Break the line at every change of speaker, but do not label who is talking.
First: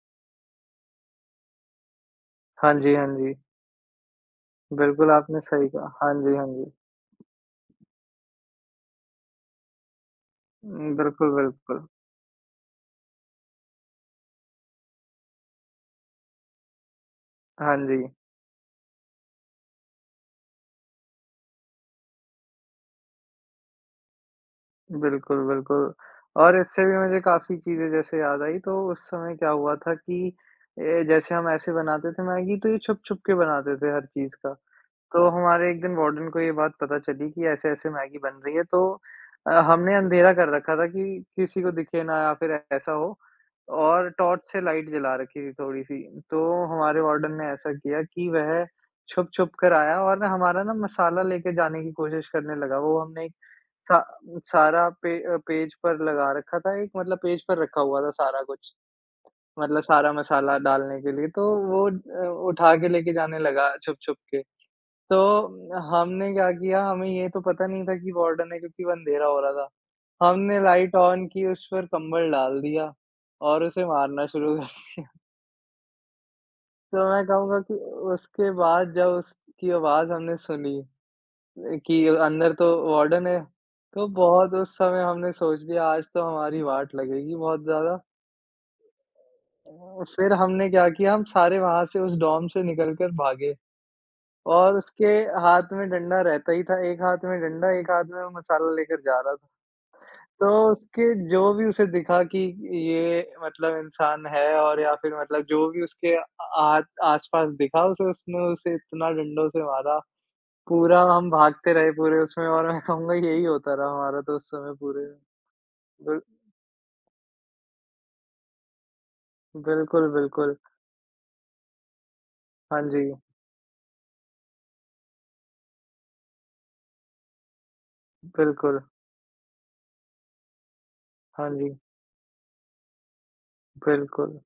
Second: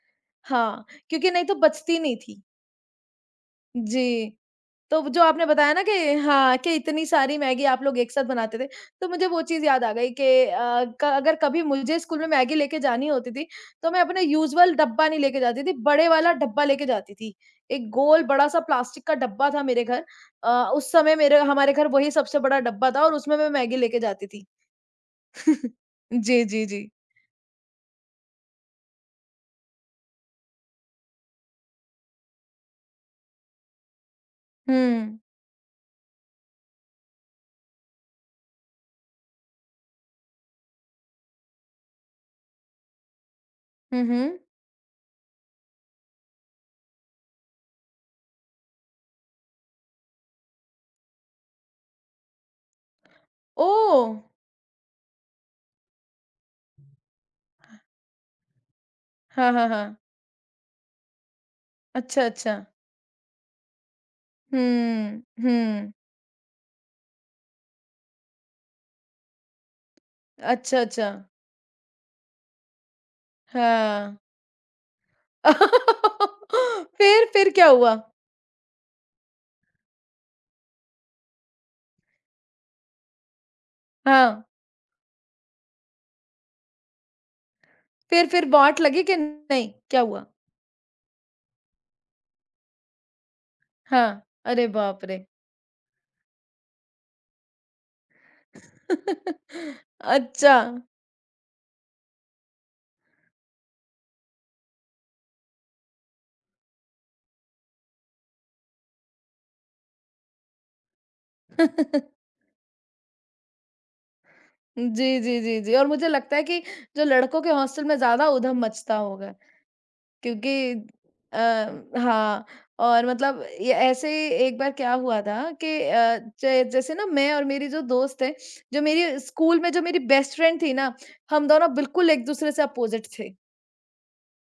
हाँ, क्योंकि नहीं तो बचती नहीं थी।
हाँ जी, हाँ जी।
जी। तो वो
बिल्कुल
जो
आपने
आपने
सही
बताया ना
कहा।
कि
हाँ जी, हाँ
हाँ,
जी।
कि इतनी सारी मैगी आप लोग एक साथ बनाते थे। तो मुझे वो चीज़ याद आ गई कि अ,
उम,
क
बिल्कुल,
अगर कभी
बिल्कुल।
मुझे स्कूल में मैगी लेके जानी होती थी तो मैं अपने यूज़ुअल डब्बा नहीं लेके जाती थी, बड़े वाला डब्बा लेके जाती थी।
हाँ
एक
जी।
गोल बड़ा-सा प्लास्टिक का डब्बा था मेरे घर अ, उस समय मेरे हमारे घर वही सबसे बड़ा डब्बा था और उसमें मैं मैगी लेके जाती थी।
बिल्कुल, बिल्कुल।
जी,
और
जी,
इससे
जी।
भी मुझे काफ़ी चीजें जैसे याद आई तो उस समय क्या हुआ था कि ये जैसे हम ऐसे बनाते थे मैगी, तो ये छुप-छुप के बनाते थे हर चीज़ का।
हुँ।
तो हमारे एक दिन वार्डन को ये बात पता चली कि ऐसे-ऐसे मैगी बन रही है। तो अ, हमने अँधेरा कर रखा था कि किसी को दिखे ना या फिर ऐसा हो
हुँ,
और
हुँ।
टॉर्च से लाइट जला रखी थी थोड़ी-सी। तो हमारे वार्डन ने ऐसा किया कि वह छुप-छुप कर आया और ना हमारा ना मसाला लेके जाने की कोशिश करने लगा। वो हमने एक सा
ओह!
सारा पे पेज पर लगा रखा था एक, मतलब पेज पर रखा हुआ था सारा कुछ।
हाँ, हाँ,
मतलब
हाँ।
सारा मसाला डालने के लिए, तो वो
अच्छा,
अ,
अच्छा।
उठा के लेके जाने लगा, छुप-छुप के।
हुँ।
तो
हुँ।
हमने क्या किया, हमें ये तो पता नहीं था कि वार्डन है क्योंकि वो अंधेरा हो रहा था। हमने
अच्छा,
लाइट
अच्छा।
ऑन की, उस पर कंबल डाल दिया और उसे
हाँ।
मारना शुरू कर दिया। तो मैं
फिर फिर
कहूँगा
क्या
कि
हुआ?
उसके बाद जब उसकी आवाज़ हमने सुनी कि अंदर तो वार्डन है। तो
हाँ।
बहुत उस समय हमने सोच लिया आज तो हमारी वाट लगेगी बहुत ज़्यादा।
फिर फिर बाट लगी कि नहीं? क्या
उम,
हुआ?
फिर हमने क्या किया, हम सारे वहाँ से उस डोम से निकल कर भागे।
हाँ, अरे
और
बाप
उसके
रे!
हाथ में डंडा रहता ही था, 1 हाथ में डंडा, 1 हाथ में मसाला लेकर जा रहा था। तो
अच्छा।
उसके जो भी उसे दिखा कि ये मतलब इंसान है और या फिर मतलब जो भी उसके आ आस आस-पास दिखा, उसे उसने उसे इतना डंडों से मारा। पूरा हम भागते रहे पूरे उसमें और मैं कहूँगा यही होता रहा हमारा तो उस समय पूरे
जी, जी, जी, जी। और मुझे
बिल
लगता है कि जो लड़कों के हॉस्टल में ज़्यादा उधम मचता होगा।
बिल्कुल, बिल्कुल।
क्योंकि अ, हाँ,
हाँ
और
जी।
मतलब ये ऐसे ही एक बार क्या हुआ था कि अ, जै जैसे ना मैं और मेरी जो दोस्त है,
बिल्कुल।
जो मेरी स्कूल में जो मेरी बेस्ट फ्रेंड थी ना, हम
हाँ जी।
दोनों बिल्कुल एक दूसरे से अपोज़िट थे।
बिल्कुल।